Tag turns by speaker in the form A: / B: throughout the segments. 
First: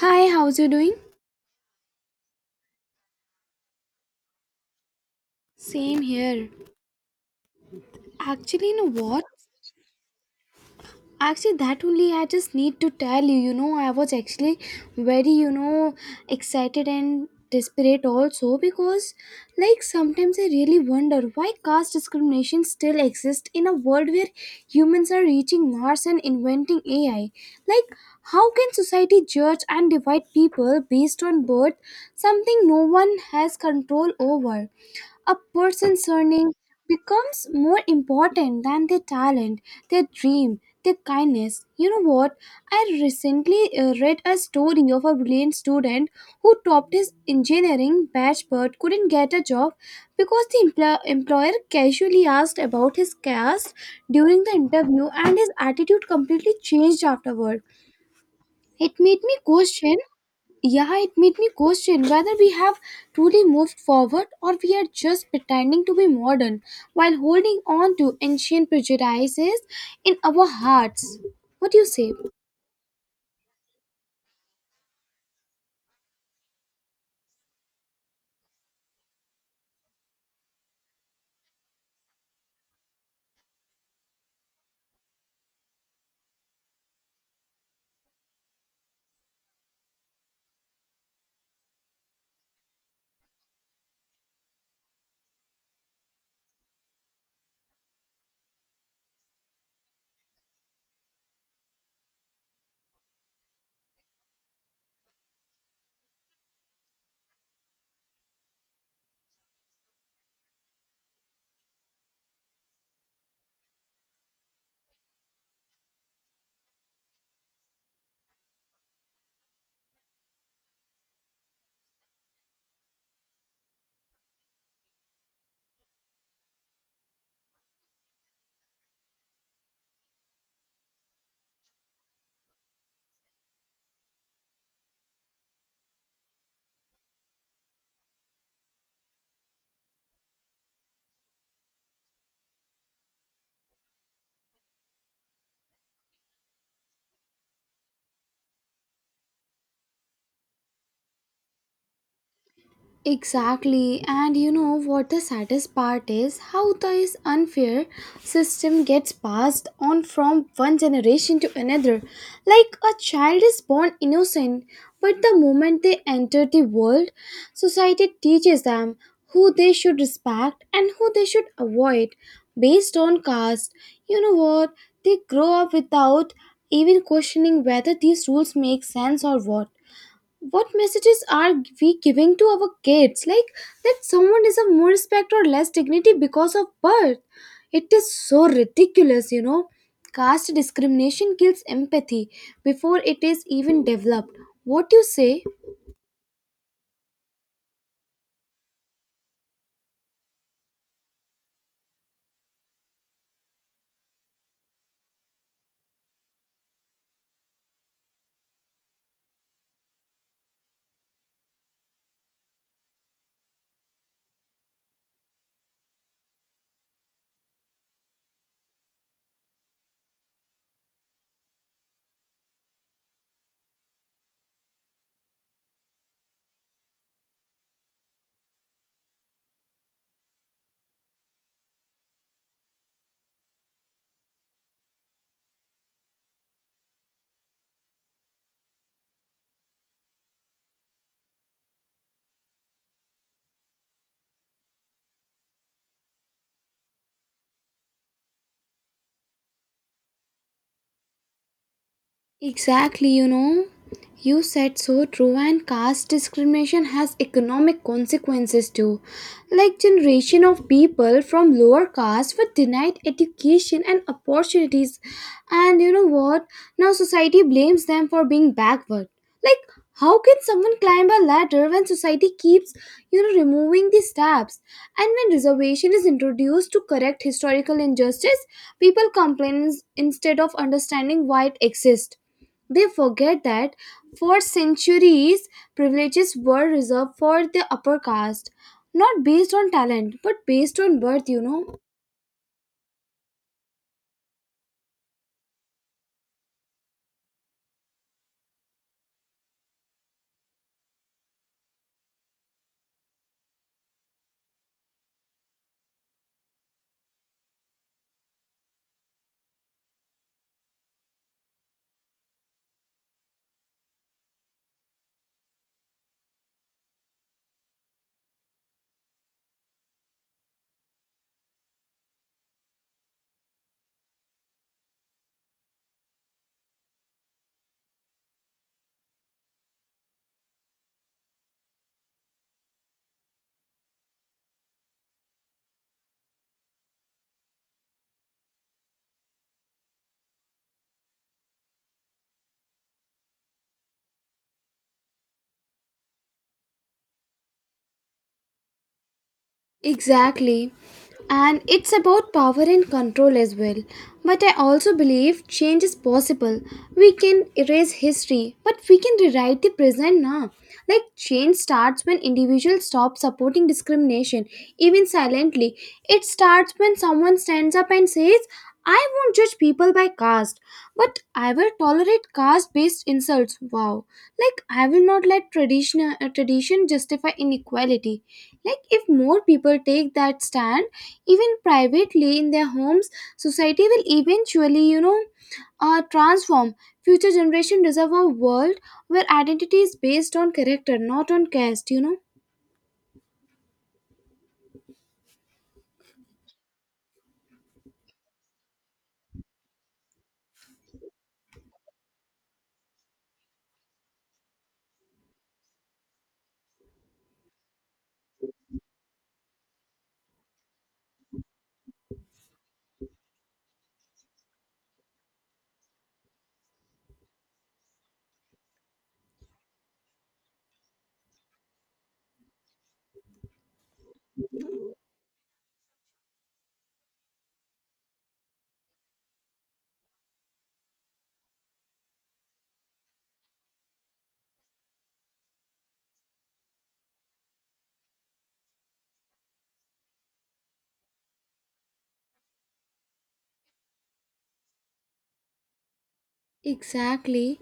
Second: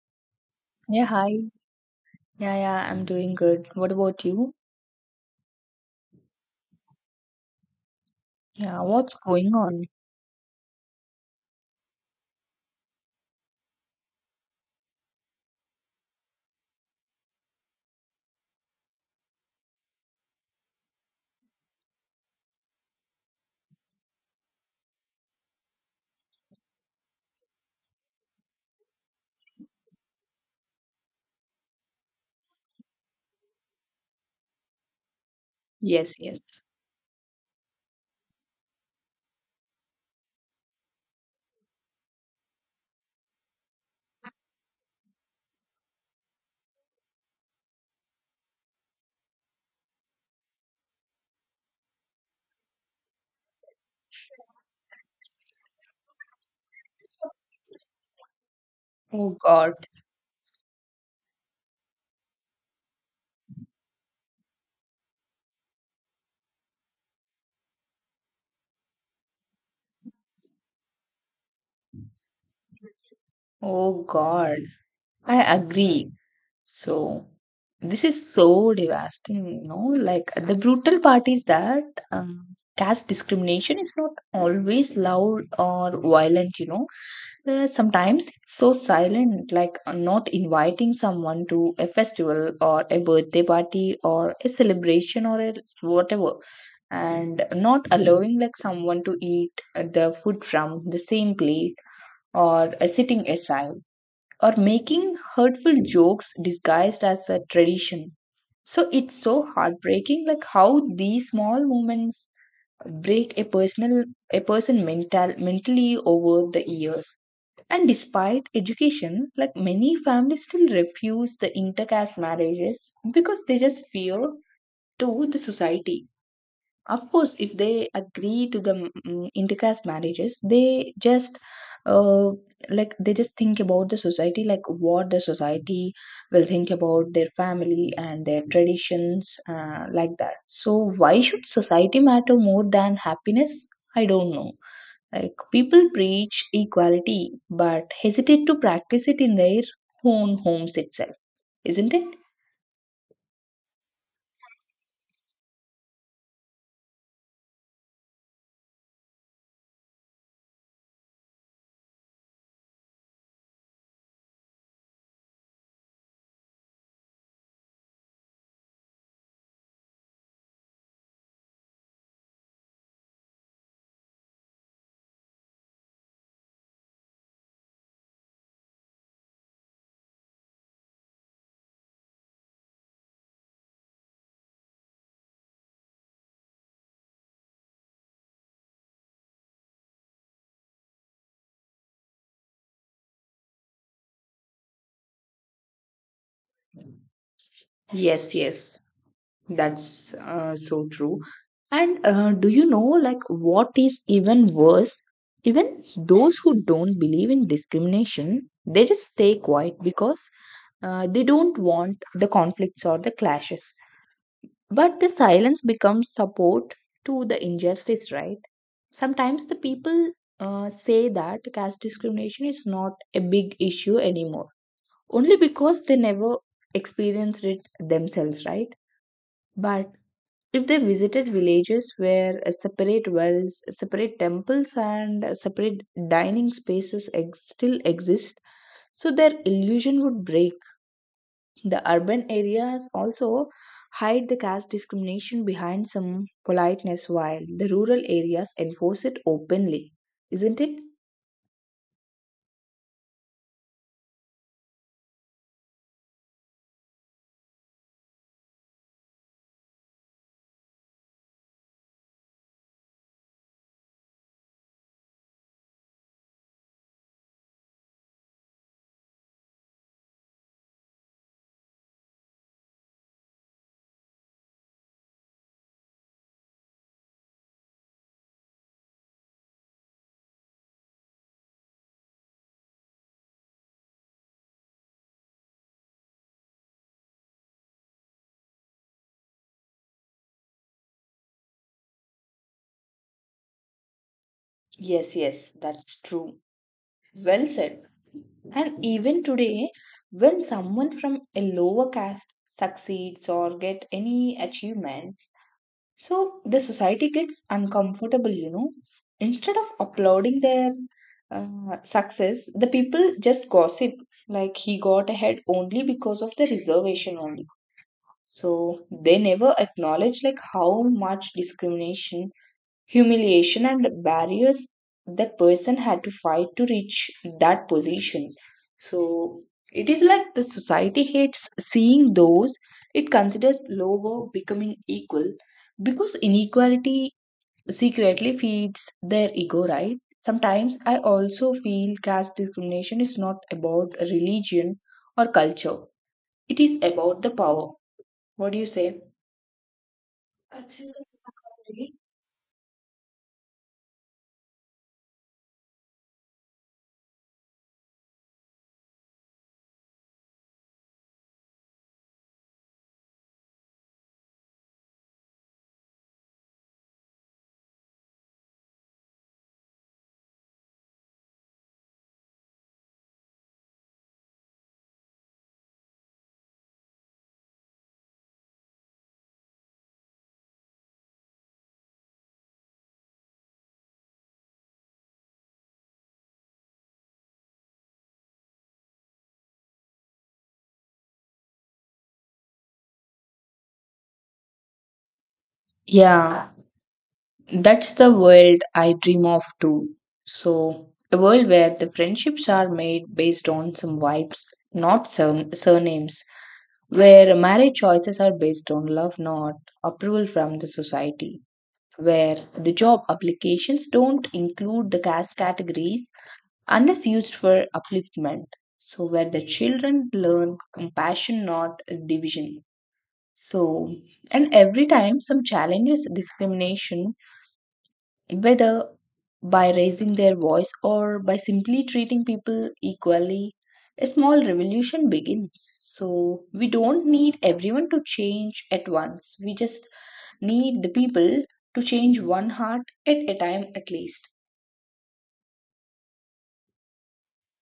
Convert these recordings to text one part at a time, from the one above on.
A: Hi, how's you doing?
B: Yeah, hi. Yeah, I'm doing good. What about you?
A: Same here. Actually, you
B: Yeah,
A: know
B: what's
A: what?
B: going on?
A: Actually, that only I just need to tell you. You know, I was actually very, excited and desperate also because, like, sometimes I really wonder why caste discrimination still exists in a world where humans are reaching Mars and inventing AI. Like, how can society judge and divide people based on birth, something no one has control over? A person's
B: Yes, yes.
A: surname becomes more important than their talent, their dream, their kindness. You know what? I recently read a story of a brilliant student who topped his engineering batch but couldn't get a job because the employer casually asked about his caste during the interview and his attitude completely changed afterward. It made
B: Oh
A: me
B: God.
A: question, yeah, it made me question whether we have truly moved forward or we are just pretending to be modern while holding on to ancient prejudices in our hearts. What do you say?
B: Oh God. I agree. So, this is so devastating, you know, like the brutal part is that um, caste discrimination is not always loud or violent, you know. Sometimes it's so silent, like not inviting someone to a festival or a birthday party or a celebration or a whatever, and not allowing like someone to eat the food from the same plate or sitting aside or making hurtful jokes disguised as a tradition. So it's so heartbreaking, like how these small moments break a person mentally over the years. And despite education, like many families still refuse the intercaste marriages because they just fear to the society. Of course, if they agree to the intercaste marriages, they just uh, like they just think about the society, like what the society will think about their family and their traditions, like that. So, why should society matter more than happiness? I don't know. Like people preach equality but hesitate to practice it in their own homes itself, isn't it?
A: Exactly, and you know what the saddest part is? How this unfair system gets passed on from one generation to another. Like a child is born innocent, but the moment they enter the world, society teaches them who they should respect and who they should avoid based on caste. You know what? They grow up without even questioning whether these rules make sense, or what messages are we giving to our kids, like that someone deserve more respect or less dignity because of birth. It is so ridiculous, you know. Caste discrimination kills empathy before it is even developed. What do you say?
B: Yes, yes, that's so true. And do you know, like, what is even worse? Even those who don't believe in discrimination, they just stay quiet because they don't want the conflicts or the clashes. But the silence becomes support to the injustice, right? Sometimes the people say that caste discrimination is not a big issue anymore, only because they never experienced it themselves, right? But if they visited villages where separate wells, separate temples, and separate dining spaces still exist, so their illusion would break. The urban areas also hide the caste discrimination behind some politeness, while the rural areas enforce it openly, isn't it?
A: Exactly, you know, you said so true, and caste discrimination has economic consequences too. Like generation of people from lower caste were denied education and opportunities, and you know what? Now society blames them for being backward. Like, how can someone climb a ladder when society keeps, you know, removing the steps? And when reservation is introduced to correct historical injustice, people complain instead of understanding why it exists. They forget that for centuries, privileges were reserved for the upper caste, not based on talent, but based on birth, you know.
B: Yes, yes, that's true. Well said. And even today, when someone from a lower caste succeeds or get any achievements, so the society gets uncomfortable, you know. Instead of applauding their uh, success, the people just gossip like he got ahead only because of the reservation only. So they never acknowledge like how much discrimination, humiliation, and the barriers that person had to fight to reach that position. So it is like the society hates seeing those it considers lower becoming equal, because inequality secretly feeds their ego, right? Sometimes I also feel caste discrimination is not about religion or culture, it is about the power. What do you say?
A: Exactly. And it's about power and control as well. But I also believe change is possible. We can erase history, but we can rewrite the present now. Like, change starts when individuals stop supporting discrimination, even silently. It starts when someone stands up and says, I won't judge people by caste, but I will tolerate caste based insults. Wow. Like, I will not let tradition justify inequality. Like, if more people take that stand, even privately in their homes, society will eventually, you know, transform. Future generation deserve a world where identity is based on character, not on caste, you know.
B: Yeah. That's the world I dream of too. So, a world where the friendships are made based on some vibes, not some surnames, where marriage choices are based on love, not approval from the society, where the job applications don't include the caste categories unless used for upliftment. So, where the children learn compassion, not division. So, and every time some challenges discrimination, whether by raising their voice or by simply treating people equally, a small revolution begins. So, we don't need everyone to change at once. We just need the people to change one heart at a time, at least.
A: Exactly.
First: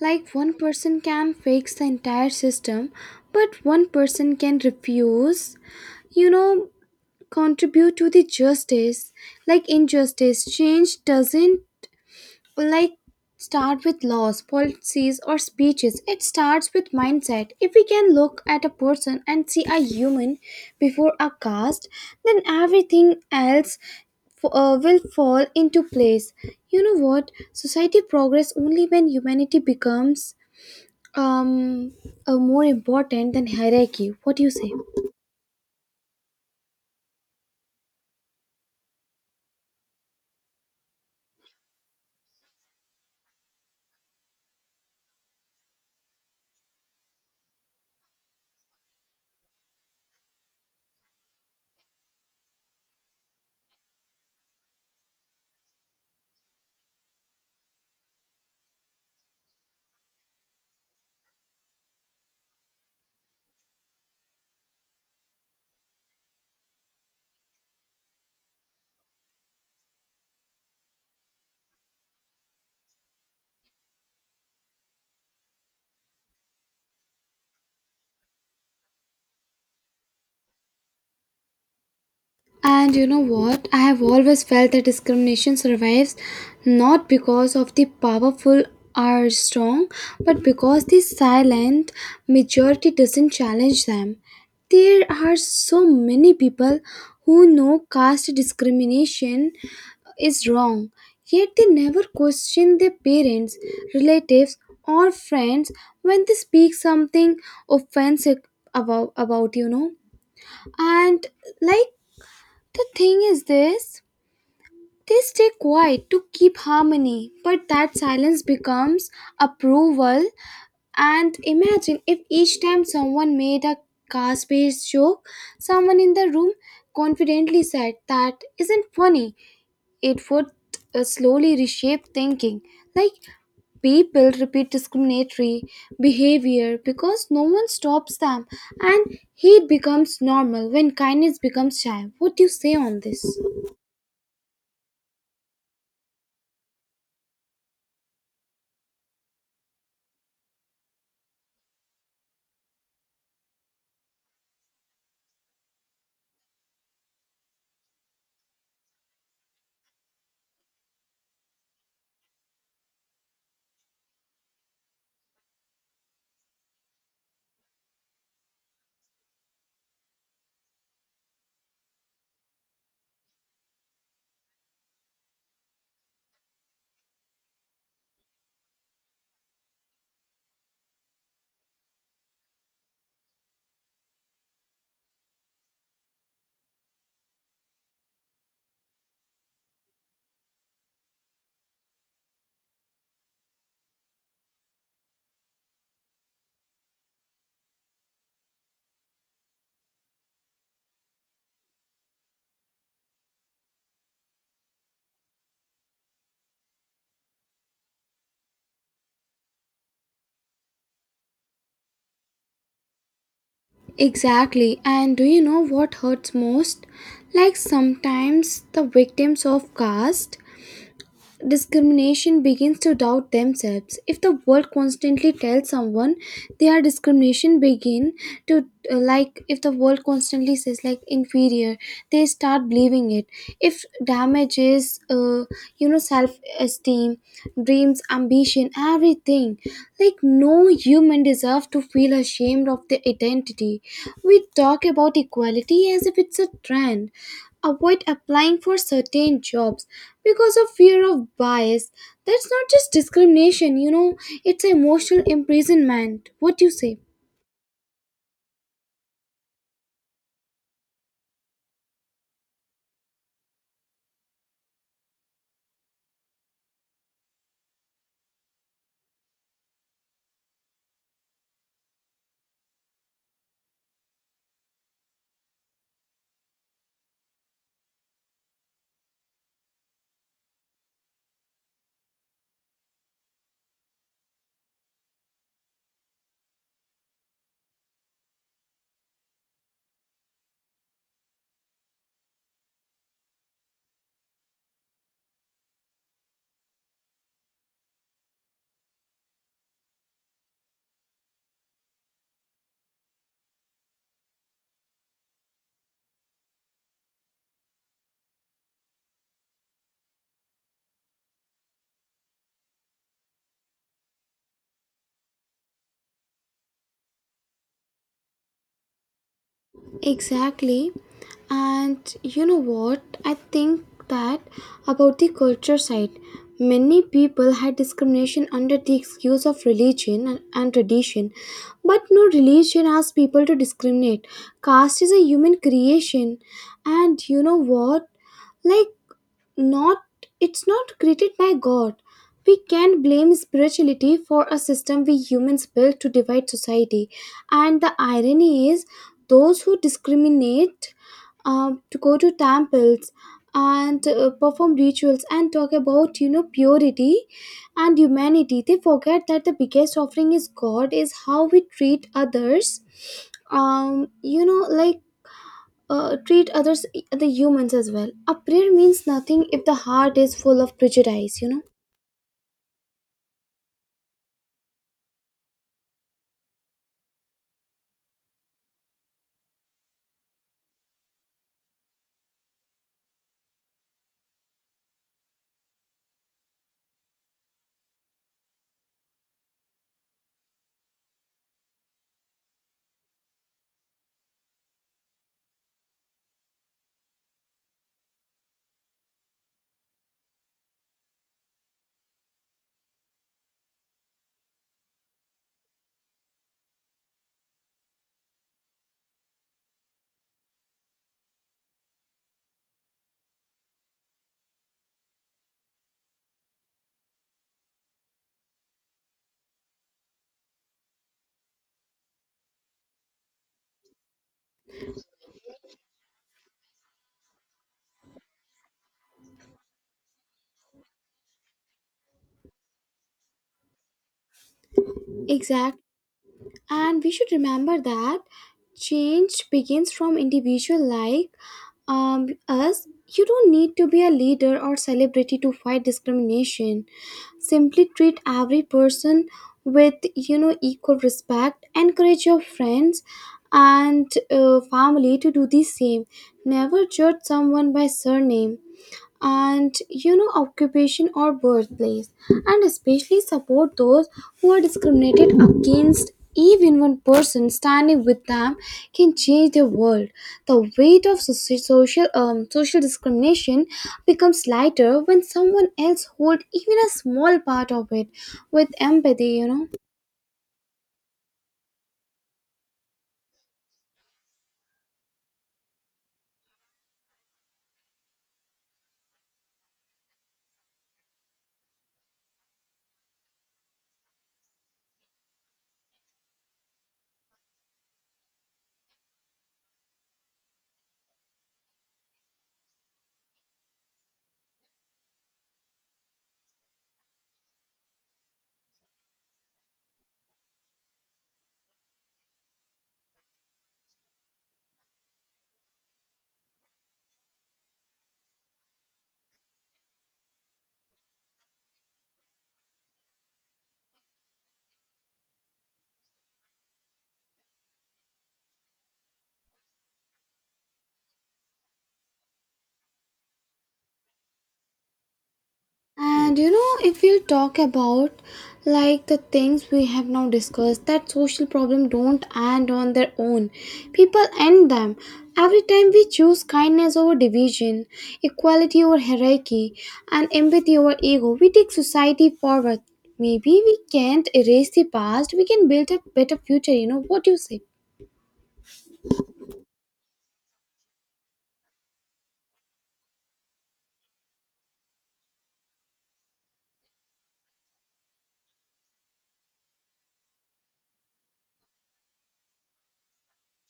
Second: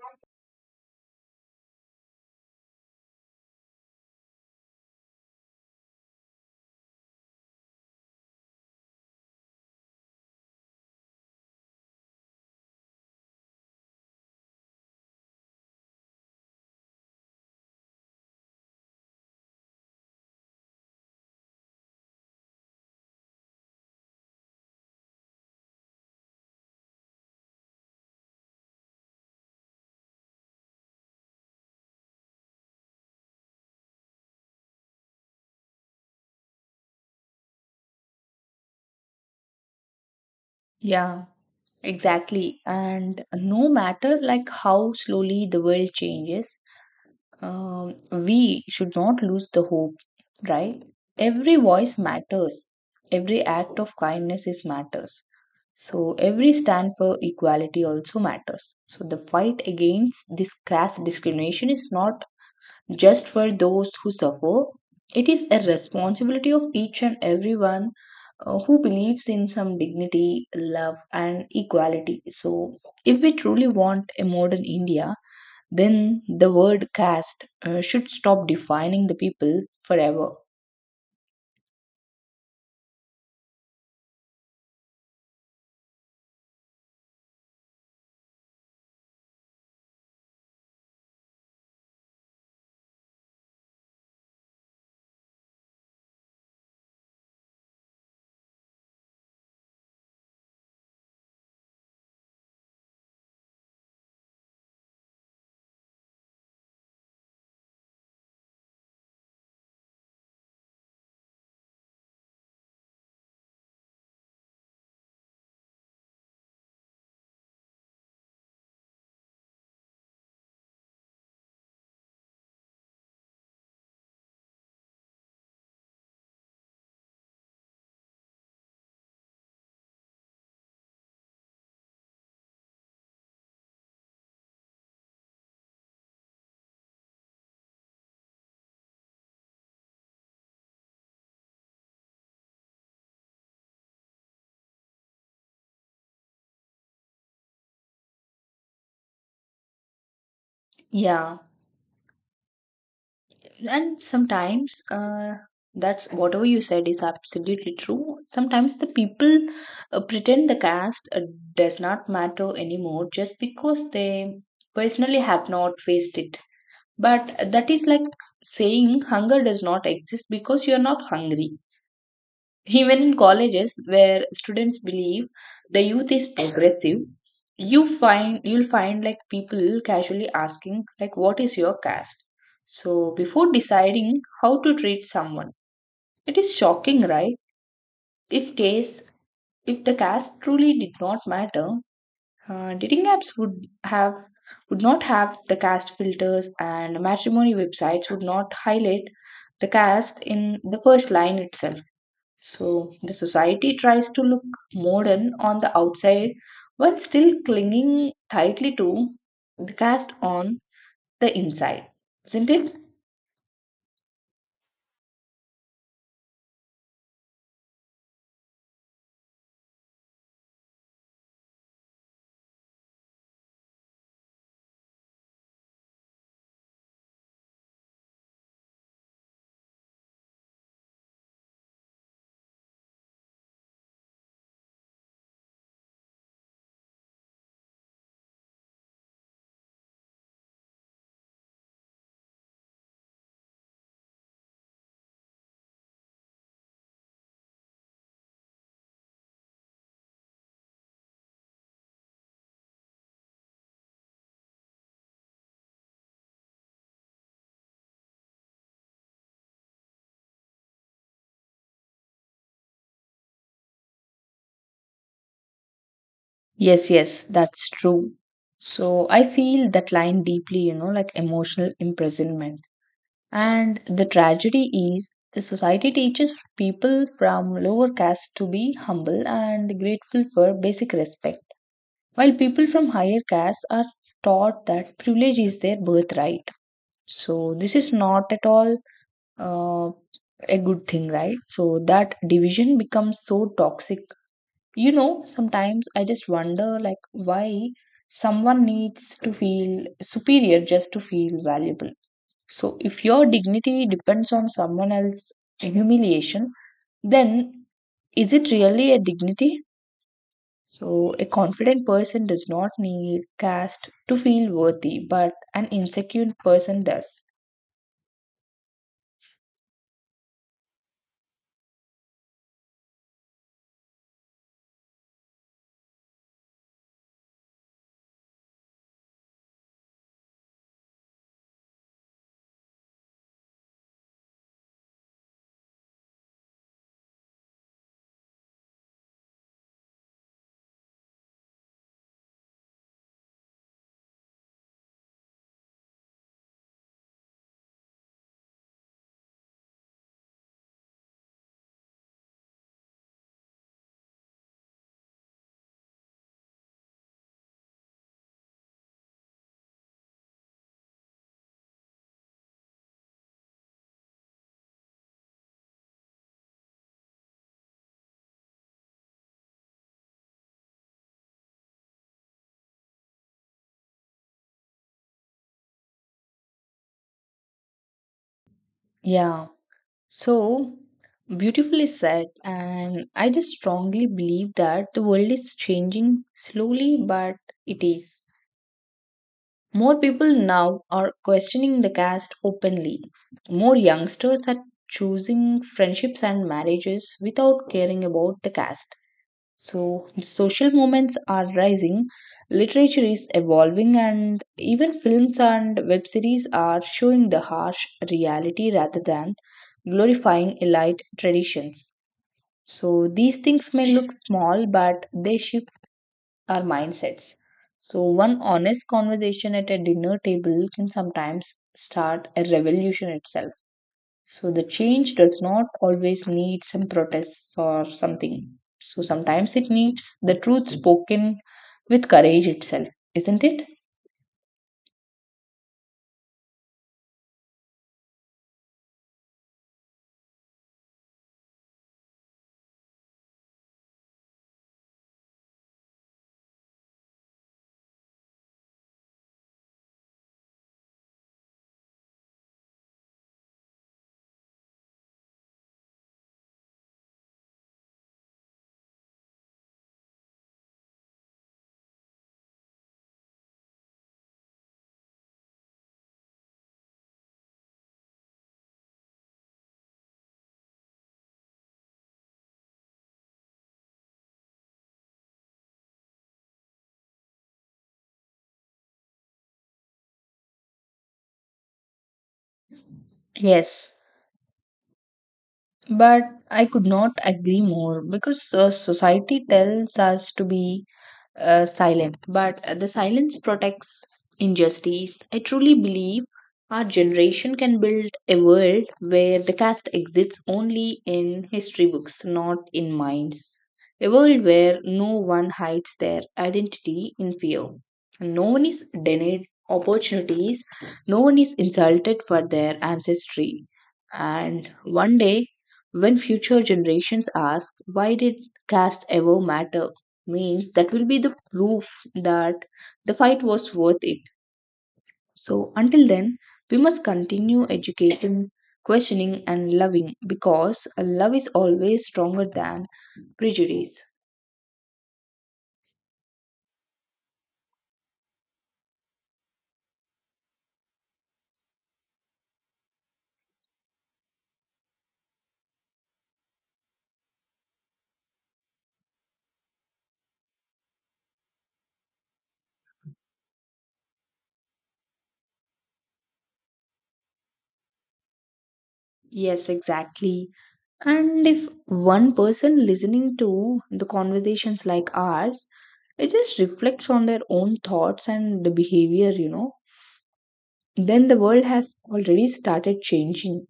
A: Like one person can fix the entire system, but one person can refuse, you know, contribute to the justice. Like injustice, change doesn't like start with laws, policies, or speeches. It starts with mindset. If we can look at a person and see a human before a caste, then everything else will fall into place. You know what? Society progress only when humanity becomes um, more important than hierarchy. What do you say?
B: Yeah, exactly. And no matter like how slowly the world changes, um, we should not lose the hope, right? Every voice matters, every act of kindness is matters, so every stand for equality also matters. So the fight against this caste discrimination is not just for those who suffer, it is a responsibility of each and everyone who believes in some dignity, love, and equality. So if we truly want a modern India, then the word caste should stop defining the people forever.
A: And you know what? I have always felt that discrimination survives not because of the powerful are strong, but because the silent majority doesn't challenge them. There are so many people who know caste discrimination is wrong, yet they never question their parents, relatives, or friends when they speak something offensive about, you know. And like the thing is this, they stay quiet to keep harmony, but that silence becomes approval. And imagine if each time someone made a caste based joke, someone in the room confidently said, That isn't funny, it would slowly reshape thinking. Like people repeat discriminatory behavior because no one stops them, and hate becomes normal when kindness becomes shy. What do you say on this?
B: Yeah, and sometimes that's whatever you said is absolutely true. Sometimes the people pretend the caste does not matter anymore just because they personally have not faced it. But that is like saying hunger does not exist because you are not hungry. Even in colleges where students believe the youth is progressive, you find you'll find like people casually asking like what is your caste? So before deciding how to treat someone, it is shocking, right? If case if the caste truly did not matter, dating apps would not have the caste filters, and matrimony websites would not highlight the caste in the first line itself. So the society tries to look modern on the outside while still clinging tightly to the caste on the inside, isn't it?
A: Exactly. And do you know what hurts most? Like sometimes the victims of caste discrimination begins to doubt themselves. If the world constantly tells someone they are discrimination begin to like, if the world constantly says like inferior, they start believing it. If damage is you know, self esteem, dreams, ambition, everything. Like, no human deserve to feel ashamed of their identity. We talk about equality as if it's a trend, avoid applying for certain jobs because of fear of bias. That's not just discrimination, you know, it's emotional imprisonment. What do you say?
B: Yes, yes, that's true. So I feel that line deeply, you know, like emotional imprisonment. And the tragedy is the society teaches people from lower caste to be humble and grateful for basic respect, while people from higher caste are taught that privilege is their birthright. So this is not at all uh, a good thing, right? So that division becomes so toxic. You know, sometimes I just wonder like why someone needs to feel superior just to feel valuable. So if your dignity depends on someone else's humiliation, then is it really a dignity? So a confident person does not need caste to feel worthy, but an insecure person does.
A: Exactly. And you know what? I think that about the culture side, many people had discrimination under the excuse of religion and tradition. But no religion asks people to discriminate. Caste is a human creation. And you know what? Like, not, it's not created by god. We can't blame spirituality for a system we humans built to divide society. And the irony is, those who discriminate to go to temples and perform rituals and talk about, you know, purity and humanity, they forget that the biggest offering is god is how we treat others, you know, like treat others, the humans as well. A prayer means nothing if the heart is full of prejudice, you know.
B: Yeah. So beautifully said, and I just strongly believe that the world is changing slowly, but it is. More people now are questioning the caste openly. More youngsters are choosing friendships and marriages without caring about the caste. So social movements are rising, literature is evolving, and even films and web series are showing the harsh reality rather than glorifying elite traditions. So these things may look small, but they shift our mindsets. So one honest conversation at a dinner table can sometimes start a revolution itself. So the change does not always need some protests or something. So sometimes it needs the truth spoken with courage itself, isn't it?
A: Exactly. And we should remember that change begins from individual, like us. You don't need to be a leader or celebrity to fight discrimination. Simply treat every person with, you know, equal respect. Encourage your friends and family to do the same. Never judge someone by surname and, you know, occupation or birthplace, and especially support those who are discriminated against. Even one person standing with them can change the world. The weight of social social discrimination becomes lighter when someone else holds even a small part of it with empathy, you know.
B: Yes. But I could not agree more because society tells us to be silent, but the silence protects injustice. I truly believe our generation can build a world where the caste exists only in history books, not in minds. A world where no one hides their identity in fear. No one is denied opportunities, no one is insulted for their ancestry. And one day, when future generations ask, why did caste ever matter? Means that will be the proof that the fight was worth it. So until then, we must continue educating, questioning, and loving, because love is always stronger than prejudice.
A: And you know, if we'll talk about like the things we have now discussed, that social problem don't end on their own. People end them. Every time we choose kindness over division, equality over hierarchy, and empathy over ego, we take society forward. Maybe we can't erase the past, we can build a better future, you know. What do you say?
B: Yes, exactly. And if one person listening to the conversations like ours, it just reflects on their own thoughts and the behavior, you know, then the world has already started changing.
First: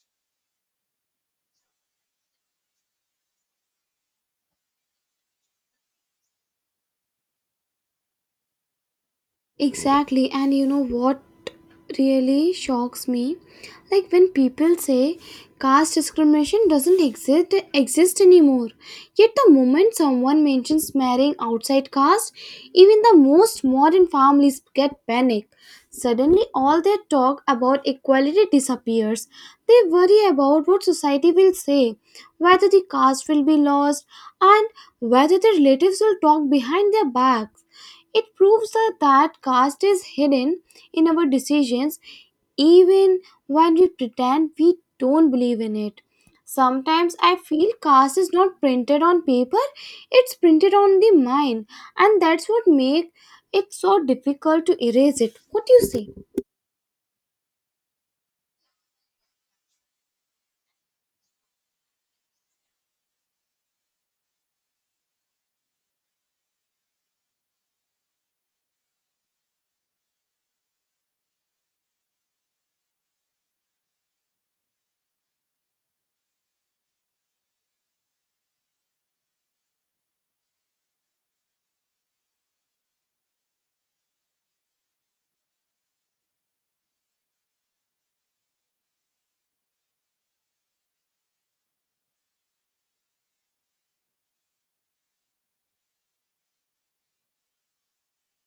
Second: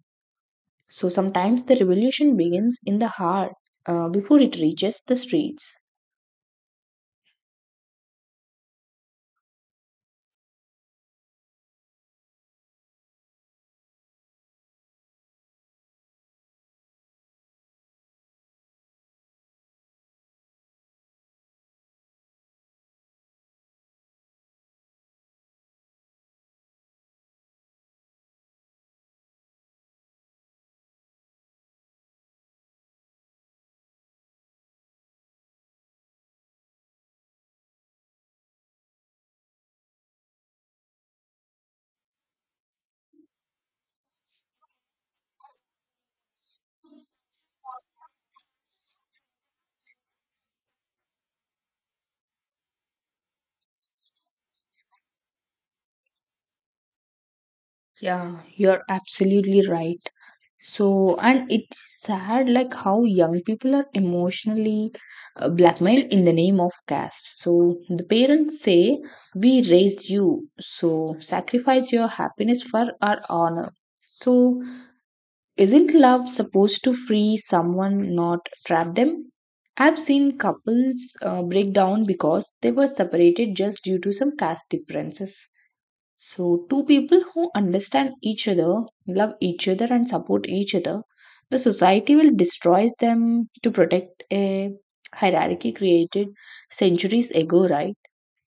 B: So sometimes the revolution begins in the heart before it reaches the streets.
A: Exactly, and you know what really shocks me? Like when people say caste discrimination doesn't exist anymore. Yet the moment someone mentions marrying outside caste, even the most modern families get panic. Suddenly all their talk about equality disappears. They worry about what society will say, whether the caste will be lost, and whether their relatives will talk behind their backs. It proves that caste is hidden in our decisions even when we pretend we don't believe in it. Sometimes I feel caste is not printed on paper, it's printed on the mind, and that's what makes it so difficult to erase it. What do you say?
B: Yeah, you're absolutely right. So, and it's sad like how young people are emotionally blackmailed in the name of caste. So the parents say, "We raised you, so sacrifice your happiness for our honor." So isn't love supposed to free someone, not trap them? I've seen couples break down because they were separated just due to some caste differences. So, two people who understand each other, love each other, and support each other, the society will destroy them to protect a hierarchy created centuries ago, right?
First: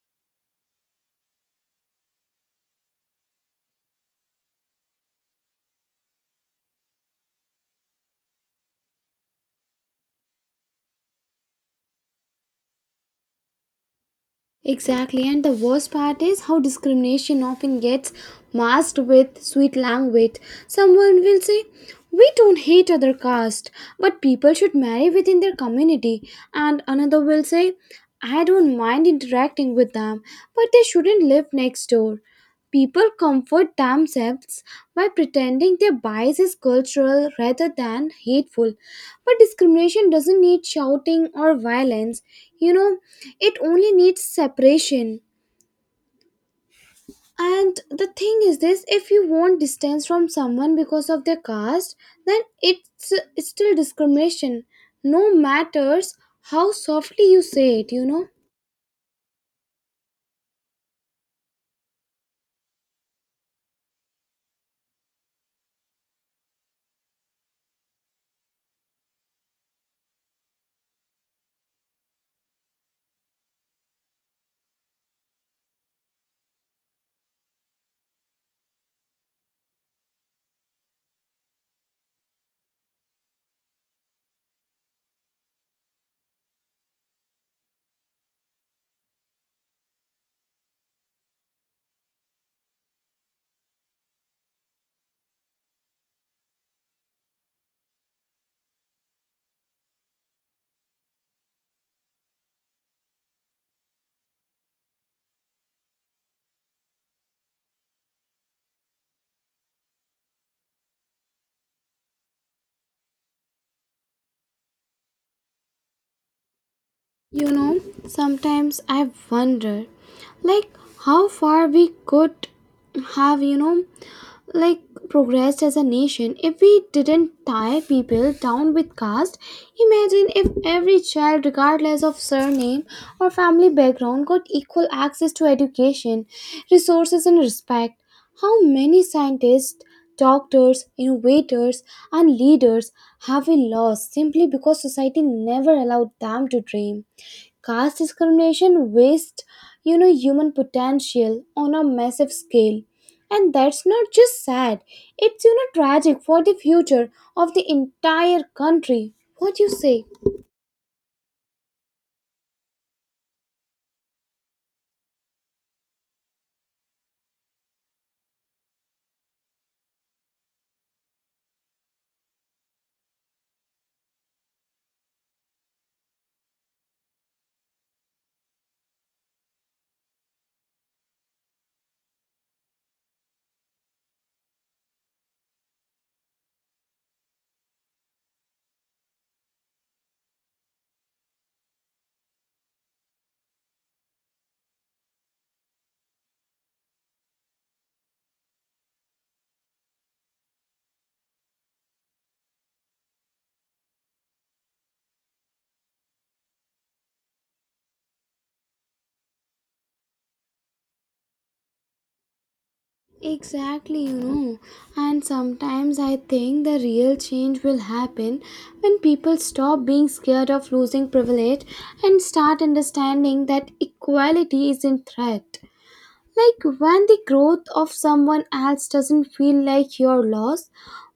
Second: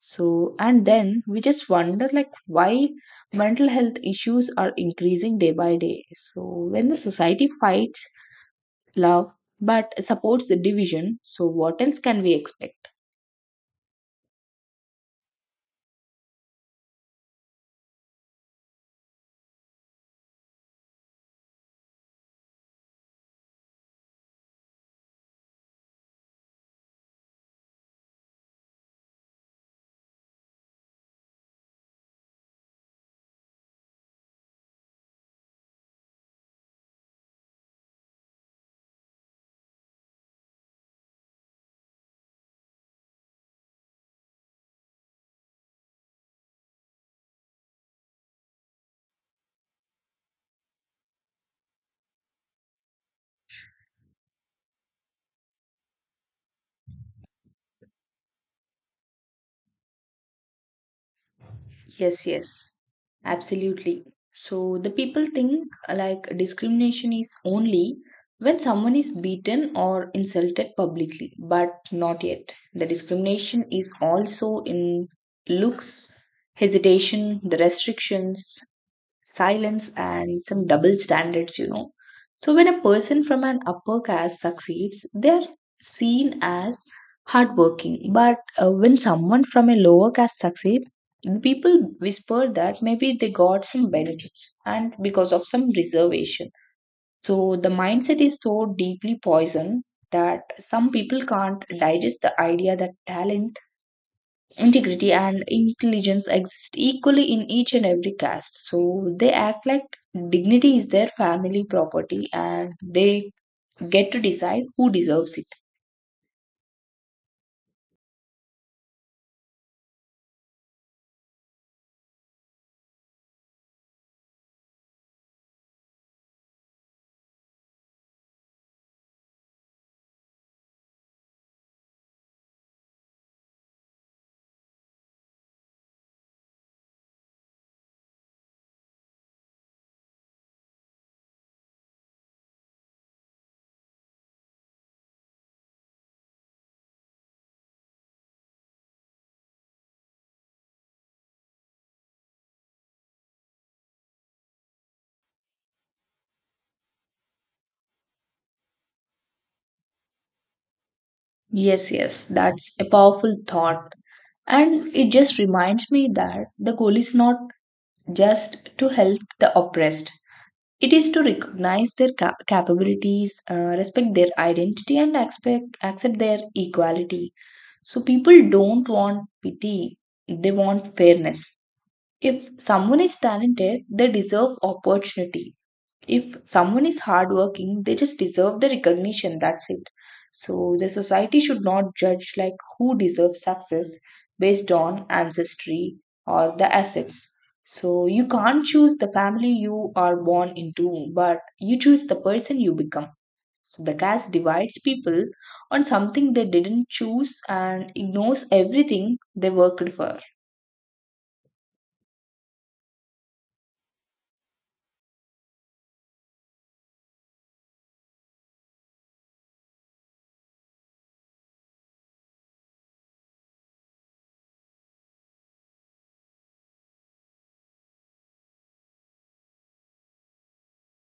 B: So, and then we just wonder like why mental health issues are increasing day by day. So, when the society fights love but supports the division, so what else can we expect?
A: Exactly, and the worst part is how discrimination often gets masked with sweet language. Someone will say, We don't hate other caste, but people should marry within their community. And another will say, I don't mind interacting with them, but they shouldn't live next door. People comfort themselves by pretending their bias is cultural rather than hateful. But discrimination doesn't need shouting or violence, you know, it only needs separation. And the thing is this, if you want distance from someone because of their caste, then it's still discrimination, no matters how softly you say it, you know.
B: Yes, yes, absolutely. So, the people think like discrimination is only when someone is beaten or insulted publicly, but not yet. The discrimination is also in looks, hesitation, the restrictions, silence, and some double standards, you know. So when a person from an upper caste succeeds, they're seen as hardworking. But when someone from a lower caste succeeds, people whisper that maybe they got some benefits and because of some reservation. So the mindset is so deeply poisoned that some people can't digest the idea that talent, integrity, and intelligence exist equally in each and every caste. So they act like dignity is their family property and they get to decide who deserves it.
A: You know, sometimes I wonder, like, how far we could have, you know, like progressed as a nation if we didn't tie people down with caste. Imagine if every child, regardless of surname or family background, got equal access to education, resources and respect. How many scientists, doctors, innovators and leaders have we lost simply because society never allowed them to dream? Caste discrimination wastes, you know, human potential on a massive scale, and that's not just sad, it's, you know, tragic for the future of the entire country. What you say?
B: Yes, yes, that's a powerful thought. And it just reminds me that the goal is not just to help the oppressed, it is to recognize their capabilities, respect their identity, and accept their equality. So people don't want pity, they want fairness. If someone is talented, they deserve opportunity. If someone is hardworking, they just deserve the recognition. That's it. So the society should not judge like who deserves success based on ancestry or the assets. So you can't choose the family you are born into, but you choose the person you become. So the caste divides people on something they didn't choose and ignores everything they worked for.
A: Exactly, you know. And sometimes I think the real change will happen when people stop being scared of losing privilege and start understanding that equality is in threat. Like when the growth of someone else doesn't feel like your loss,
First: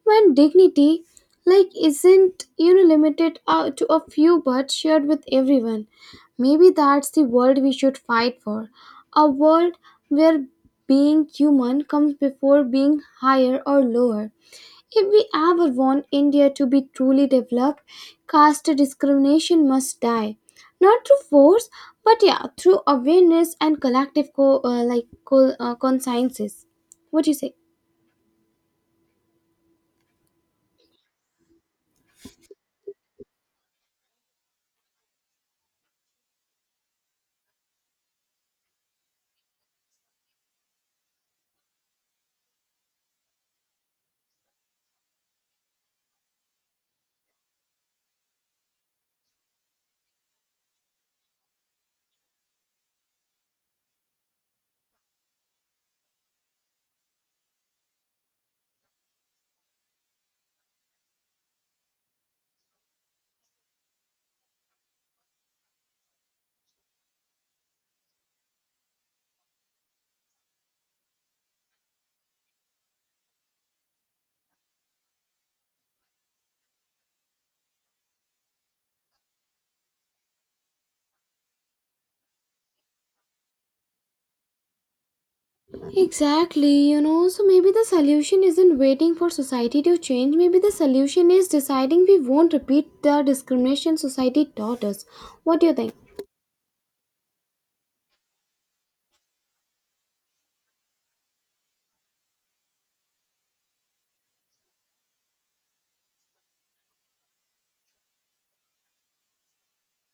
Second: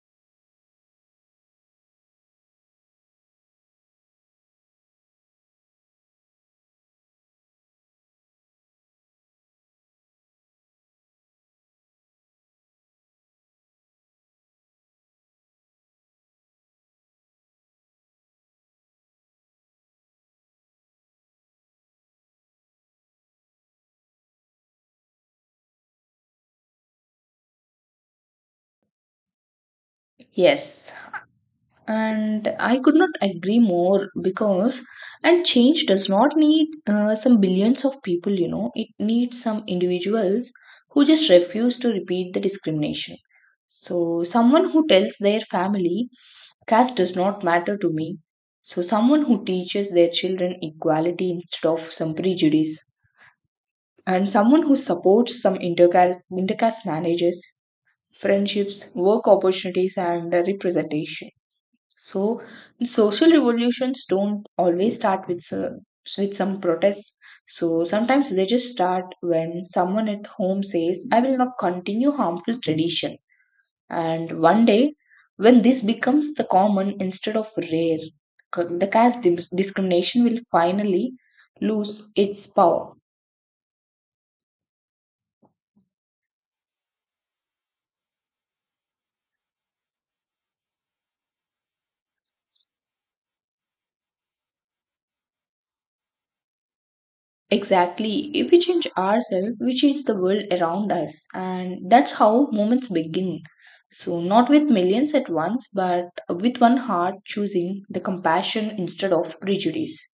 A: when dignity like isn't, you know, limited out to a few but shared with everyone. Maybe that's the world we should fight for. A world where being human comes before being higher or lower. If we ever want India to be truly developed, caste discrimination must die. Not through force, but yeah, through awareness and collective like consciences. What do you say?
B: Yes. And I could not agree more, because and change does not need some billions of people, you know, it needs some individuals who just refuse to repeat the discrimination. So someone who tells their family caste does not matter to me, so someone who teaches their children equality instead of some prejudice, and someone who supports some intercaste marriages, friendships, work opportunities, and representation. So social revolutions don't always start with with some protests. So sometimes they just start when someone at home says, "I will not continue harmful tradition." And one day, when this becomes the common instead of rare, the caste discrimination will finally lose its power.
A: Exactly, you know, so maybe the solution isn't waiting for society to change. Maybe the solution is deciding we won't repeat the discrimination society taught us. What do you think?
B: Exactly. If we change ourselves, we change the world around us. And that's how movements begin. So, not with millions at once, but with one heart choosing the compassion instead of prejudice.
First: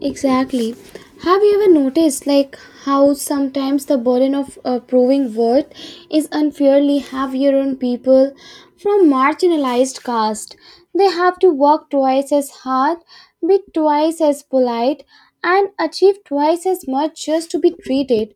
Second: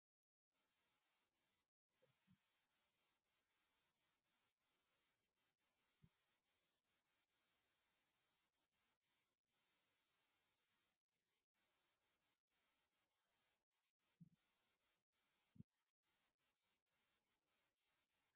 A: Exactly. Have you ever noticed, like, how sometimes the burden of proving worth is unfairly heavier on people from marginalized caste? They have to work twice as hard, be twice as polite, and achieve twice as much just to be treated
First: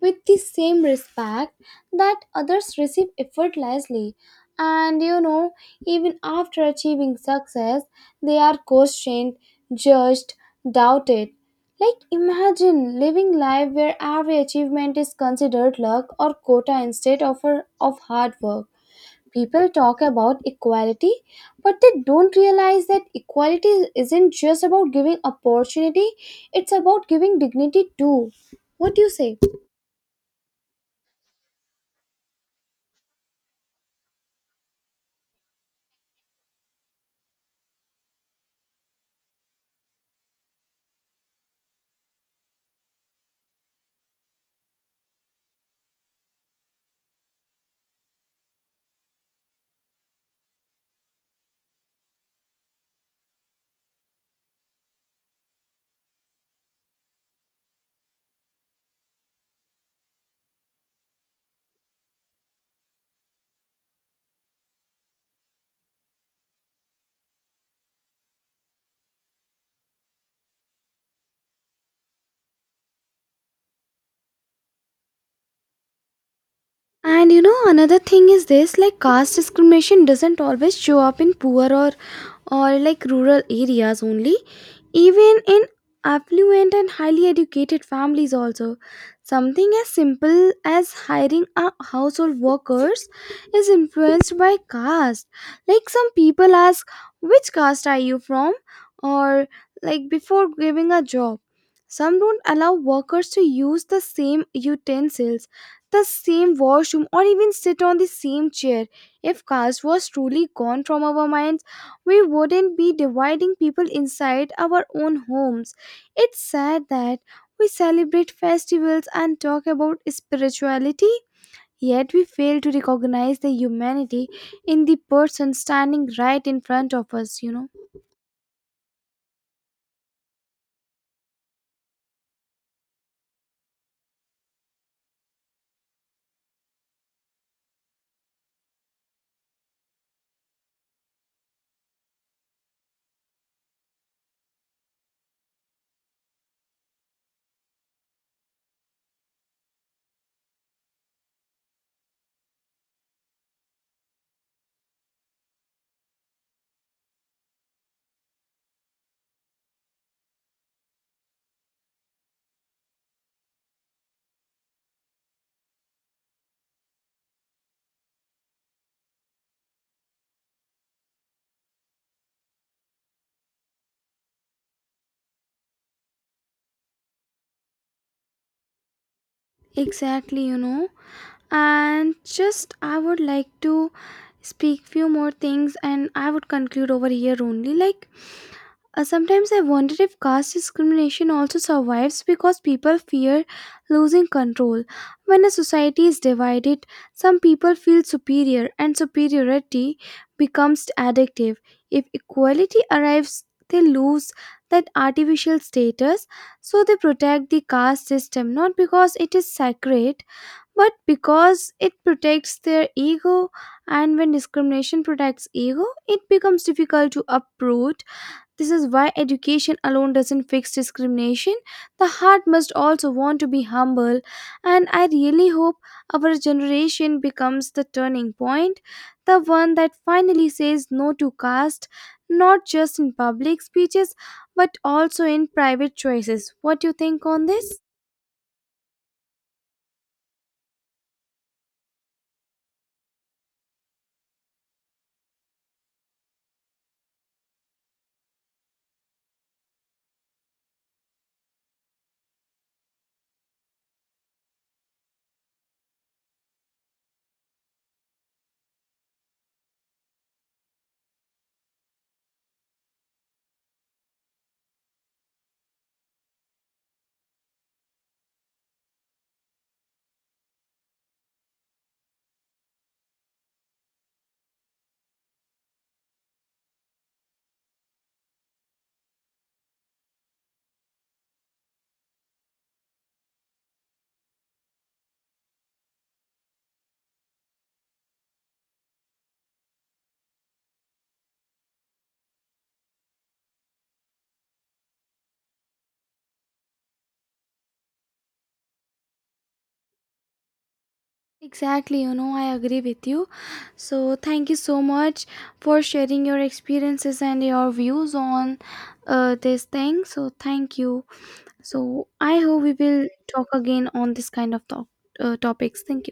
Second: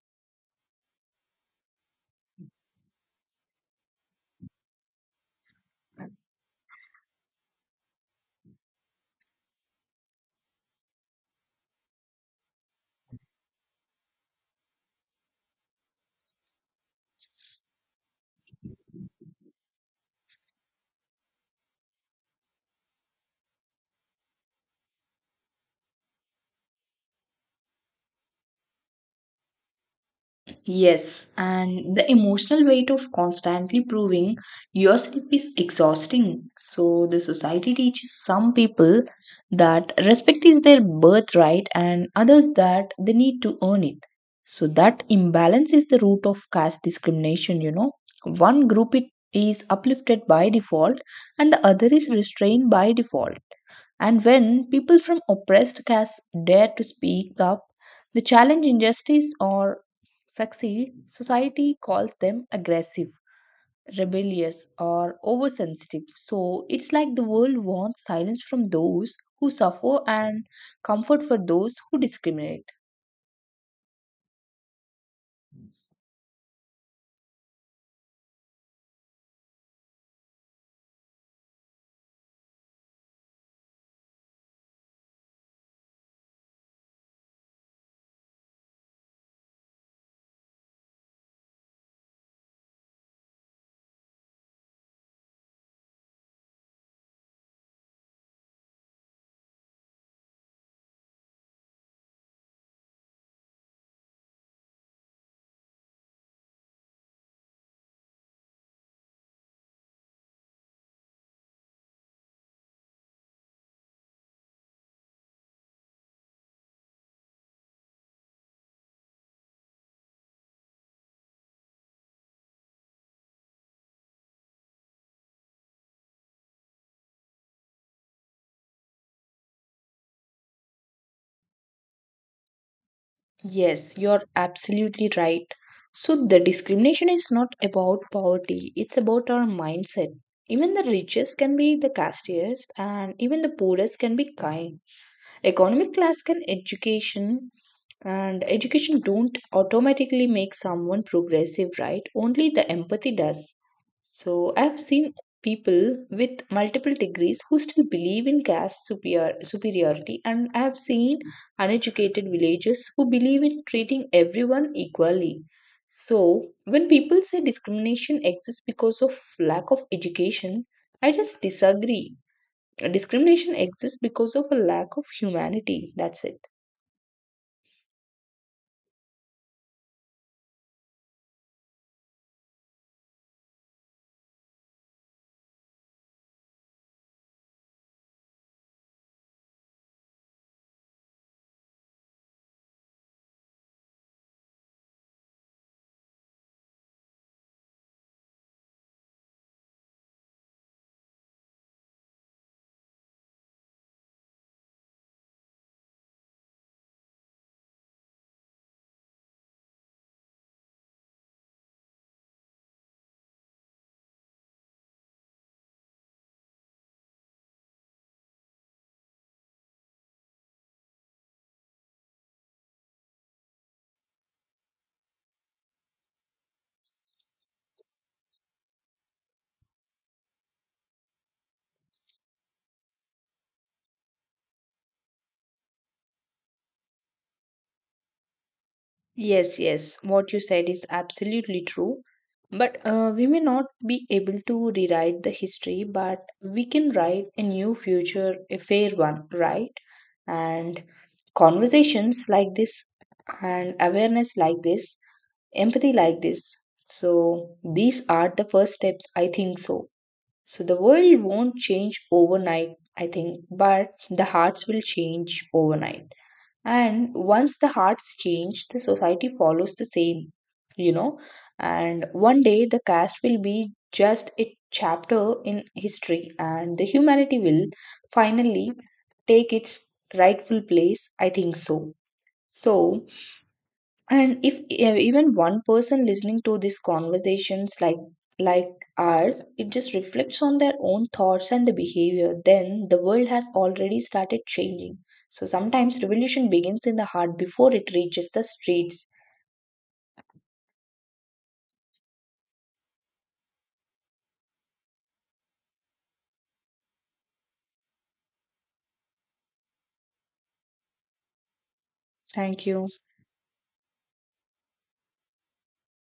A: with the same respect that others receive effortlessly. And you know, even after achieving success, they are questioned, judged, doubted. Like, imagine living life where every achievement is considered luck or quota instead of, of hard work. People talk about equality, but they don't realize that equality isn't just about giving opportunity, it's about giving dignity too. What do you say?
B: Yes, and the emotional weight of constantly proving yourself is exhausting. So, the society teaches some people that respect is their birthright and others that they need to earn it. So, that imbalance is the root of caste discrimination, you know. One group it is uplifted by default and the other is restrained by default. And when people from oppressed castes dare to speak up, they challenge injustice or succeed, society calls them aggressive, rebellious, or oversensitive. So it's like the world wants silence from those who suffer and comfort for those who discriminate.
A: And you know, another thing is this, like caste discrimination doesn't always show up in poor or like rural areas only. Even in affluent and highly educated families also. Something as simple as hiring a household workers is influenced by caste. Like some people ask, which caste are you from? Or like before giving a job. Some don't allow workers to use the same utensils, the same washroom, or even sit on the same chair. If caste was truly gone from our minds, we wouldn't be dividing people inside our own homes. It's sad that we celebrate festivals and talk about spirituality, yet we fail to recognize the humanity in the person standing right in front of us, you know.
B: Yes, you're absolutely right. So the discrimination is not about poverty, it's about our mindset. Even the richest can be the castiest, and even the poorest can be kind. Economic class can education don't automatically make someone progressive, right? Only the empathy does. So I've seen people with multiple degrees who still believe in superiority, and I've seen uneducated villagers who believe in treating everyone equally. So when people say discrimination exists because of lack of education, I just disagree. Discrimination exists because of a lack of humanity. That's it.
A: Exactly, you know. And just I would like to speak few more things and I would conclude over here only like. Sometimes I wonder if caste discrimination also survives because people fear losing control. When a society is divided, some people feel superior, and superiority becomes addictive. If equality arrives, they lose that artificial status, so they protect the caste system not because it is sacred, but because it protects their ego. And when discrimination protects ego, it becomes difficult to uproot. This is why education alone doesn't fix discrimination. The heart must also want to be humble, and I really hope our generation becomes the turning point, the one that finally says no to caste, not just in public speeches, but also in private choices. What do you think on this?
B: Yes, yes. What you said is absolutely true. But we may not be able to rewrite the history, but we can write a new future, a fair one, right? And conversations like this, and awareness like this, empathy like this. So, these are the first steps, I think so. So the world won't change overnight, I think, but the hearts will change overnight. And once the hearts change, the society follows the same, you know. And one day the caste will be just a chapter in history, and the humanity will finally take its rightful place. I think so. So, and if even one person listening to these conversations like like ours, it just reflects on their own thoughts and the behavior, then the world has already started changing. So sometimes revolution begins in the heart before it reaches the streets.
A: Exactly, you know, I agree with you. So, thank you so much for sharing your experiences and your views on this thing. So, thank you. So I hope
B: Thank
A: we
B: you.
A: will talk again on this kind of talk, topics. Thank you.